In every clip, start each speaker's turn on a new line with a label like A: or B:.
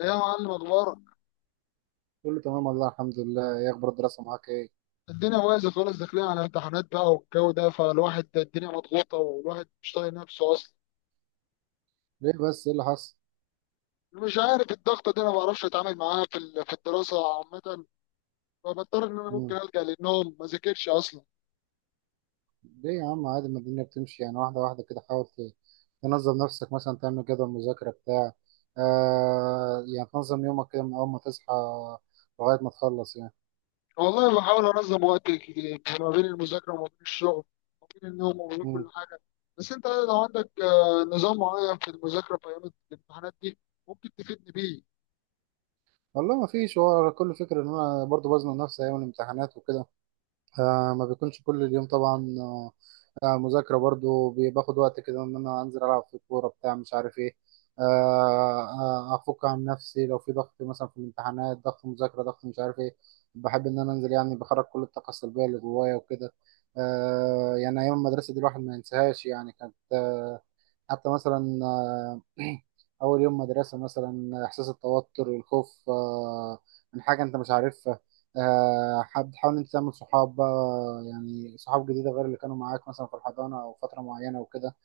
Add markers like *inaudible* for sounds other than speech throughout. A: يا معلم، اخبارك؟
B: كله تمام والله الحمد لله. ايه اخبار الدراسه معاك؟ ايه
A: الدنيا بايظه خالص، داخلين على امتحانات بقى والجو ده، فالواحد الدنيا مضغوطه والواحد مش طايق نفسه اصلا.
B: ليه بس؟ ايه اللي حصل؟
A: مش عارف الضغطه دي، انا ما بعرفش اتعامل معاها في الدراسه عامه، فبضطر ان انا ممكن
B: مم.
A: الجا للنوم، ما ذاكرش اصلا.
B: ليه يا عم؟ عادي، ما الدنيا بتمشي يعني واحده واحده كده. حاول تنظم نفسك، مثلا تعمل جدول مذاكره بتاع. يعني تنظم يومك كده من اول ما تصحى لغايه ما تخلص يعني.
A: والله بحاول انظم وقتي كتير ما بين المذاكره وما بين الشغل وما بين النوم وما بين
B: مم.
A: كل حاجه. بس انت لو عندك نظام معين في المذاكره في ايام الامتحانات دي، ممكن تفيدني بيه.
B: والله ما فيش. هو كل فكره ان انا برضو بزنق نفسي ايام الامتحانات وكده. ما بيكونش كل اليوم طبعا. مذاكرة برضو باخد وقت كده، إن أنا أنزل ألعب في الكورة بتاع مش عارف إيه. آه أفك عن نفسي لو في ضغط، مثلا في الامتحانات ضغط مذاكرة ضغط مش عارف إيه. بحب إن أنا أنزل، يعني بخرج كل الطاقة السلبية اللي جوايا وكده. يعني أيام المدرسة دي الواحد ما ينساهاش يعني، كانت حتى مثلا *clears throat* أول يوم مدرسة مثلا، إحساس التوتر والخوف من حاجة أنت مش عارفها. حد حاول أنت تعمل صحاب بقى، يعني صحاب جديدة غير اللي كانوا معاك مثلا في الحضانة أو فترة معينة وكده.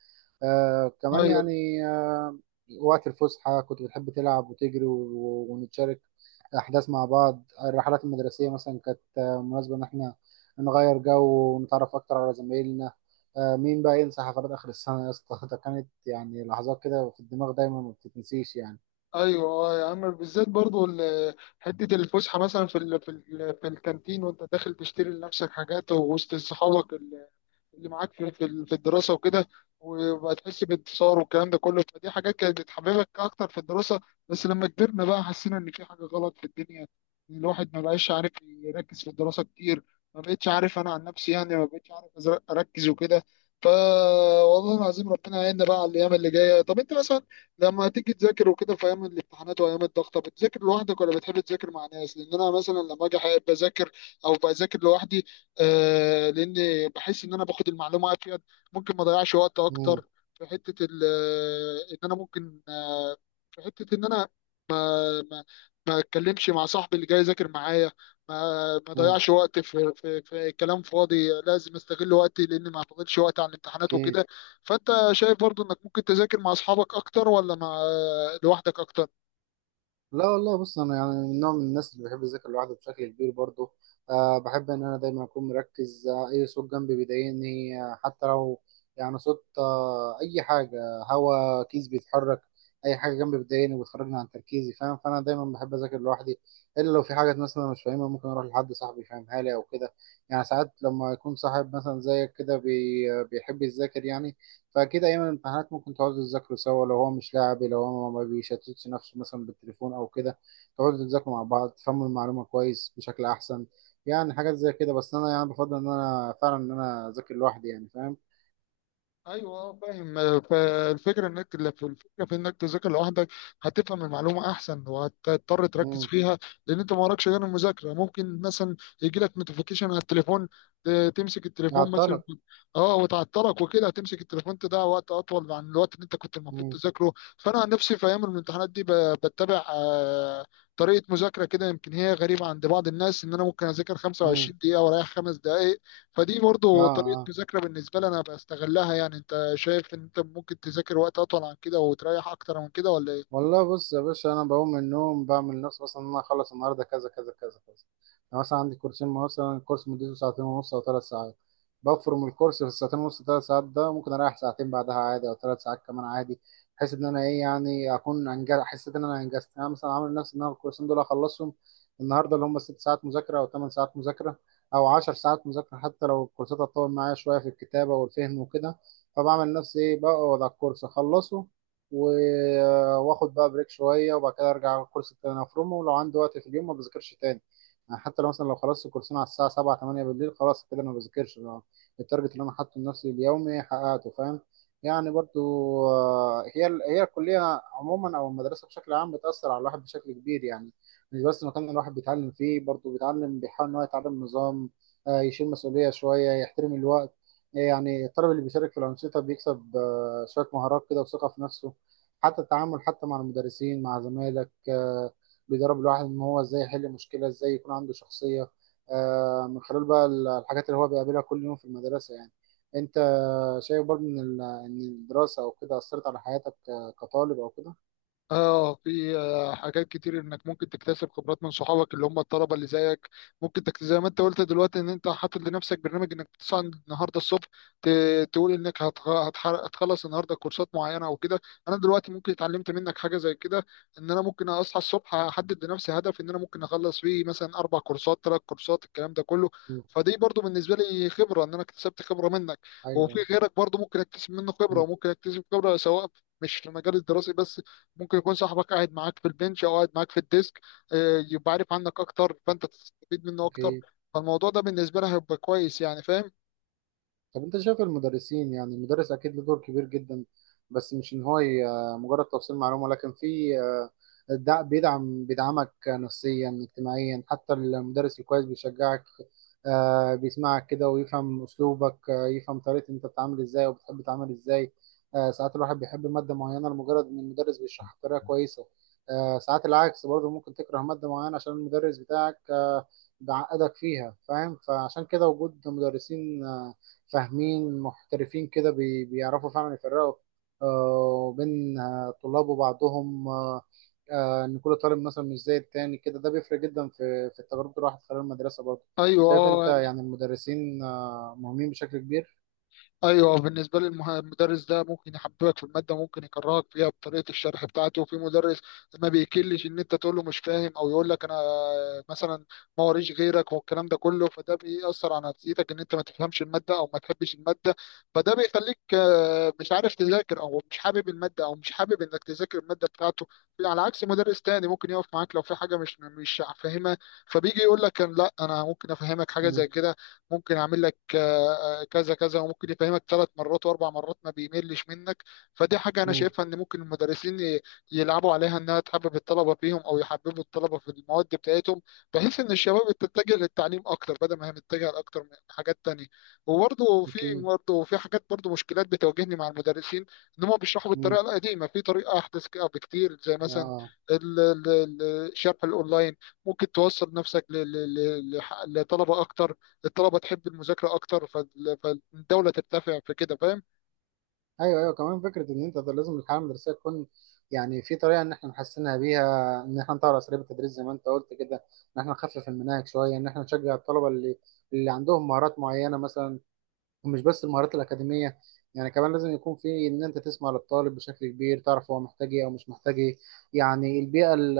B: كمان
A: ايوه،
B: يعني. آه وقت الفسحة كنت بتحب تلعب وتجري ونتشارك أحداث مع بعض. الرحلات المدرسية مثلا كانت مناسبة إن إحنا نغير جو ونتعرف أكتر على زمايلنا. مين بقى ينسى حفلات آخر السنة يا اسطى؟ *laughs* ده كانت يعني لحظات كده في الدماغ دايما ما بتتنسيش يعني.
A: ايوه. يا عم، بالذات برضو حته الفسحه، مثلا في الكانتين وانت داخل تشتري لنفسك حاجات، ووسط صحابك اللي معاك في الدراسة وكده، وبقى تحس بانتصار والكلام ده كله، فدي حاجات كانت بتحببك أكتر في الدراسة. بس لما كبرنا بقى، حسينا إن في حاجة غلط في الدنيا، إن الواحد ما بقاش عارف يركز في الدراسة كتير. ما بقتش عارف، أنا عن نفسي يعني ما بقتش عارف أركز وكده فا والله العظيم، ربنا يعيننا بقى على الأيام اللي جاية. طب أنت مثلا لما تيجي تذاكر وكده في أيام الامتحانات وأيام الضغطة، بتذاكر لوحدك ولا بتحب تذاكر مع ناس؟ لأن أنا مثلا لما أجي أحب أذاكر، أو بذاكر لوحدي. لان بحس ان انا باخد المعلومه افيد، ممكن ما اضيعش وقت
B: مم،
A: اكتر. في حته ال- آه، ان انا ممكن آه في حته ان انا آه، ما ما اتكلمش مع صاحبي اللي جاي يذاكر معايا، ما ما
B: مم،
A: ضيعش وقت في كلام فاضي، لازم استغل وقتي لان ما فاضلش وقت على الامتحانات
B: أكيد.
A: وكده. فانت شايف برضو انك ممكن تذاكر مع اصحابك اكتر، ولا مع لوحدك اكتر؟
B: لا والله، بص انا يعني من نوع من الناس اللي بحب اذاكر لوحده بشكل كبير برضه. أه، بحب ان انا دايما اكون مركز، اي صوت جنبي بيضايقني، حتى لو يعني صوت، اي حاجه، هوا كيس بيتحرك، اي حاجه جنبي بتضايقني وبتخرجني عن تركيزي، فاهم؟ فانا دايما بحب اذاكر لوحدي، الا لو في حاجه مثلا أنا مش فاهمها ممكن اروح لحد صاحبي يفهمها لي او كده. يعني ساعات لما يكون صاحب مثلا زيك كده بيحب يذاكر يعني، فأكيد أيام الامتحانات ممكن تقعدوا تذاكروا سوا، لو هو مش لاعب، لو هو ما بيشتتش نفسه مثلا بالتليفون أو كده، تقعدوا تذاكروا مع بعض تفهموا المعلومة كويس بشكل أحسن. يعني حاجات زي كده. بس أنا يعني بفضل إن أنا فعلا إن أنا أذاكر لوحدي، يعني فاهم؟
A: ايوه. فاهم. آه، فالفكره انك الفكره في انك تذاكر لوحدك هتفهم المعلومه احسن، وهتضطر تركز
B: امم
A: فيها. لان انت ما وراكش غير المذاكره، ممكن مثلا يجي لك نوتيفيكيشن على التليفون، تمسك التليفون مثلا.
B: هعطلك.
A: اه، وتعطلك وكده، هتمسك التليفون تضيع وقت اطول عن الوقت اللي انت كنت المفروض
B: امم
A: تذاكره. فانا عن نفسي في ايام الامتحانات دي بتبع طريقه مذاكره كده، يمكن هي غريبه عند بعض الناس، ان انا ممكن اذاكر
B: امم
A: 25 دقيقه واريح 5 دقائق. فدي
B: آه
A: برضو طريقة
B: آه.
A: مذاكرة بالنسبة لي أنا بستغلها، يعني أنت شايف إن أنت ممكن تذاكر وقت أطول عن كده وتريح أكتر من كده، ولا إيه؟
B: والله بص يا باشا، انا بقوم من النوم بعمل نفسي مثلا ان انا اخلص النهارده كذا كذا كذا كذا. انا مثلا عندي كورسين، مثلا الكورس مدته ساعتين ونص او 3 ساعات، بفرم الكورس في الساعتين ونص 3 ساعات ده، ممكن اريح ساعتين بعدها عادي او 3 ساعات كمان عادي، بحيث ان انا ايه يعني اكون انجز، حسيت ان انا انجزت. يعني انا مثلا عامل نفسي ان انا الكورسين دول اخلصهم النهارده، اللي هم 6 ساعات مذاكره او 8 ساعات مذاكره او 10 ساعات مذاكره، حتى لو الكورسات هتطول معايا شويه في الكتابه والفهم وكده. فبعمل نفسي ايه، بقعد على الكورس اخلصه واخد بقى بريك شويه، وبعد كده ارجع على الكورس التاني افرمه، ولو عندي وقت في اليوم ما بذاكرش تاني. يعني حتى لو مثلا لو خلصت الكورسين على الساعه 7 8 بالليل، خلاص كده انا ما بذاكرش لو التارجت اللي انا حاطه لنفسي اليومي حققته، فاهم؟ يعني برضو، هي الكليه عموما او المدرسه بشكل عام بتاثر على الواحد بشكل كبير يعني. مش بس المكان اللي الواحد بيتعلم فيه، برضو بيتعلم، بيحاول ان هو يتعلم نظام، يشيل مسؤوليه شويه، يحترم الوقت. يعني الطالب اللي بيشارك في الانشطه بيكسب شويه مهارات كده وثقه في نفسه، حتى التعامل حتى مع المدرسين مع زمايلك، بيدرب الواحد ان هو ازاي يحل مشكله، ازاي يكون عنده شخصيه، من خلال بقى الحاجات اللي هو بيقابلها كل يوم في المدرسه يعني. انت شايف برضه ان ان الدراسه او كده اثرت على حياتك، كطالب او كده؟
A: اه، في حاجات كتير انك ممكن تكتسب خبرات من صحابك اللي هم الطلبه اللي زيك. ممكن تكتسب زي ما انت قلت دلوقتي، ان انت حاطط لنفسك برنامج انك بتصحى النهارده الصبح، ت... تقول انك هتخلص النهارده كورسات معينه او كده. انا دلوقتي ممكن اتعلمت منك حاجه زي كده، ان انا ممكن اصحى الصبح احدد لنفسي هدف ان انا ممكن اخلص فيه مثلا 4 كورسات، 3 كورسات، الكلام ده كله.
B: مم.
A: فدي برضو بالنسبه لي خبره، ان انا اكتسبت خبره منك.
B: ايوه
A: وفي
B: أيوة.
A: غيرك برضو ممكن اكتسب منه خبره،
B: مم.
A: وممكن اكتسب خبره سواء مش في المجال الدراسي بس. ممكن يكون صاحبك قاعد معاك في البنش، او قاعد معاك في الديسك، يبقى عارف عنك اكتر، فانت تستفيد منه اكتر.
B: اوكي.
A: فالموضوع ده بالنسبه لها هيبقى كويس يعني، فاهم؟
B: طب انت شايف المدرسين؟ يعني المدرس اكيد له دور كبير جدا، بس مش ان هو مجرد توصيل معلومه، لكن في بيدعمك نفسيا اجتماعيا. حتى المدرس الكويس بيشجعك، بيسمعك كده ويفهم اسلوبك، يفهم طريقه انت بتتعامل ازاي وبتحب تتعامل ازاي. ساعات الواحد بيحب ماده معينه لمجرد ان المدرس بيشرحها بطريقه كويسه. ساعات العكس برضه، ممكن تكره ماده معينه عشان المدرس بتاعك، بيعقدك فيها، فاهم؟ فعشان كده وجود مدرسين فاهمين محترفين كده بيعرفوا فعلا يفرقوا، بين طلاب وبعضهم، ان كل طالب مثلا مش زي التاني كده، ده بيفرق جدا في تجربة الواحد خلال المدرسة برضه.
A: ايوه،
B: شايف انت
A: اه،
B: يعني المدرسين مهمين بشكل كبير؟
A: ايوه. بالنسبه لي المدرس ده ممكن يحببك في الماده، ممكن يكرهك فيها بطريقه الشرح بتاعته. وفي مدرس ما بيكلش ان انت تقول له مش فاهم، او يقول لك انا مثلا ما وريش غيرك والكلام ده كله، فده بيأثر على نفسيتك، ان انت ما تفهمش الماده او ما تحبش الماده. فده بيخليك مش عارف تذاكر، او مش حابب الماده، او مش حابب انك تذاكر الماده بتاعته. على عكس مدرس تاني ممكن يقف معاك لو في حاجه مش فاهمها، فبيجي يقول لك لا، انا ممكن افهمك حاجه
B: مم،
A: زي كده، ممكن اعمل لك كذا كذا، وممكن يفهمك ثلاث مرات واربع مرات، ما بيملش منك. فدي حاجه انا
B: مم،
A: شايفها، ان ممكن المدرسين يلعبوا عليها، انها تحبب الطلبه فيهم، او يحببوا الطلبه في المواد بتاعتهم، بحيث ان الشباب تتجه للتعليم اكتر، بدل ما هي متجهه لاكتر من حاجات تانية. وبرضه في
B: اكيد.
A: برضه في حاجات برضه مشكلات بتواجهني مع المدرسين، ان هم بيشرحوا
B: مم،
A: بالطريقه القديمه، في طريقه احدث كده بكتير، زي مثلا
B: آه.
A: ال- ال- ال- الشرح الاونلاين، ممكن توصل نفسك لطلبه اكتر، الطلبه تحب المذاكره اكتر، فالدوله ترتفع في كده، فاهم؟
B: ايوه ايوه كمان، فكره ان انت ده، لازم الحاله المدرسيه تكون، يعني في طريقه ان احنا نحسنها بيها، ان احنا نطور اساليب التدريس زي ما انت قلت كده، ان احنا نخفف المناهج شويه، ان احنا نشجع الطلبه اللي عندهم مهارات معينه مثلا، ومش بس المهارات الأكاديمية. يعني كمان لازم يكون في إن أنت تسمع للطالب بشكل كبير، تعرف هو محتاج إيه أو مش محتاج إيه. يعني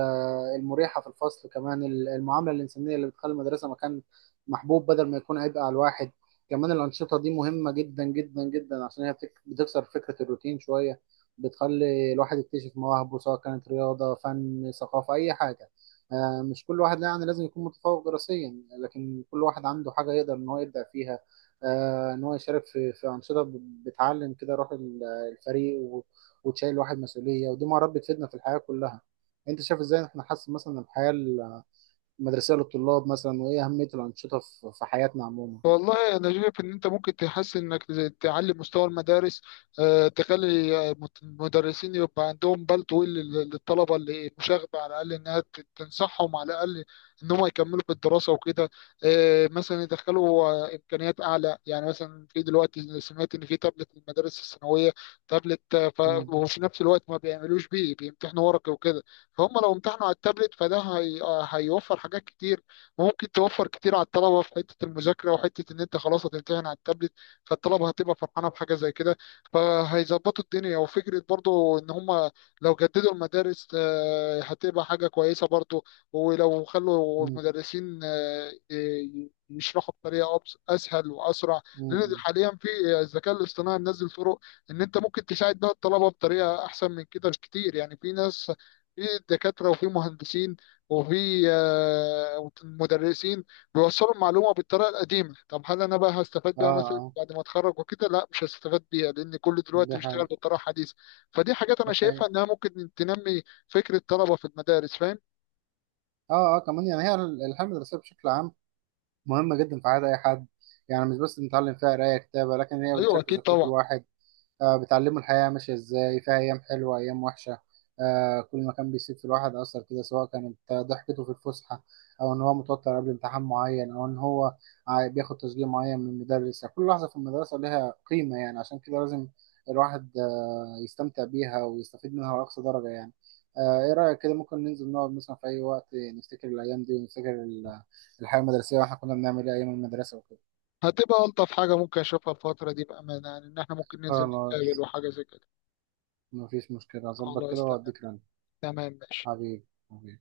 B: المريحة في الفصل، كمان المعاملة الإنسانية اللي بتخلي المدرسة مكان محبوب بدل ما يكون عبء على الواحد. كمان الأنشطة دي مهمة جدا جدا جدا، عشان هي بتكسر فكرة الروتين شوية، بتخلي الواحد يكتشف مواهبه سواء كانت رياضة، فن، ثقافة، أي حاجة. مش كل واحد يعني لازم يكون متفوق دراسيا، لكن كل واحد عنده حاجة يقدر إن هو يبدع فيها، ان هو يشارك في انشطه، بتعلم كده روح الفريق، وتشيل الواحد مسؤوليه، ودي مهارات بتفيدنا في الحياه كلها. انت شايف ازاي احنا نحسن مثلا الحياه المدرسيه للطلاب مثلا؟ وايه اهميه الانشطه في حياتنا عموما؟
A: والله انا شايف ان انت ممكن تحسن، انك تعلي مستوى المدارس، تخلي المدرسين يبقى عندهم بال طويل للطلبه اللي مشاغبه، على الاقل انها تنصحهم، على الاقل ان هم يكملوا في الدراسه وكده. مثلا يدخلوا امكانيات اعلى يعني، مثلا في دلوقتي سمعت ان في تابلت في المدارس الثانويه، تابلت
B: مم،
A: وفي نفس الوقت ما بيعملوش بيه، بيمتحنوا ورقي وكده. فهم لو امتحنوا على التابلت، فده هي... آه، هيوفر حاجات كتير، وممكن توفر كتير على الطلبه في حته المذاكره، وحته ان انت خلاص هتمتحن على التابلت، فالطلبه هتبقى فرحانه بحاجه زي كده، فهيظبطوا الدنيا. وفكره برضو ان هم لو جددوا المدارس، هتبقى حاجه كويسه برضو. ولو خلوا
B: مم،
A: المدرسين يشرحوا بطريقه اسهل واسرع، لان
B: مم.
A: حاليا في الذكاء الاصطناعي منزل طرق ان انت ممكن تساعد بها الطلبه بطريقه احسن من كده بكتير. يعني في ناس، في دكاتره، وفي مهندسين، وفي مدرسين بيوصلوا المعلومة بالطريقة القديمة. طب هل أنا بقى هستفاد
B: اه
A: بيها مثلا
B: اه،
A: بعد ما أتخرج وكده؟ لا، مش هستفاد بيها، لأن كل دلوقتي
B: ده
A: بيشتغل
B: حقيقي.
A: بالطريقة الحديثة. فدي حاجات أنا
B: ده
A: شايفها
B: حقيقي.
A: إنها ممكن تنمي فكرة الطلبة في المدارس، فاهم؟
B: اه اه. كمان يعني هي الحياه المدرسيه بشكل عام مهمه جدا في حياه اي حد، يعني مش بس بنتعلم فيها قرايه كتابه، لكن هي
A: أيوه
B: بتشكل
A: أكيد
B: شخصيه
A: طبعا.
B: الواحد. بتعلمه الحياة ماشية ازاي، فيها أيام حلوة أيام وحشة. كل ما كان بيسيب في الواحد أثر كده، سواء كانت ضحكته في الفسحة، أو إن هو متوتر قبل امتحان معين، أو إن هو بياخد تشجيع معين من المدرس. يعني كل لحظة في المدرسة لها قيمة، يعني عشان كده لازم الواحد يستمتع بيها ويستفيد منها لأقصى درجة يعني. إيه رأيك كده، ممكن ننزل نقعد مثلا في أي وقت نفتكر الأيام دي، ونفتكر الحياة المدرسية وإحنا كنا بنعمل إيه أيام المدرسة وكده؟
A: هتبقى ألطف حاجة ممكن أشوفها الفترة دي بأمانة، يعني إن إحنا ممكن ننزل نتقابل
B: خلاص
A: وحاجة زي كده.
B: مفيش مشكلة، أظبط كده
A: خلاص، تمام.
B: وأديك رن.
A: تمام، ماشي.
B: حبيبي حبيبي.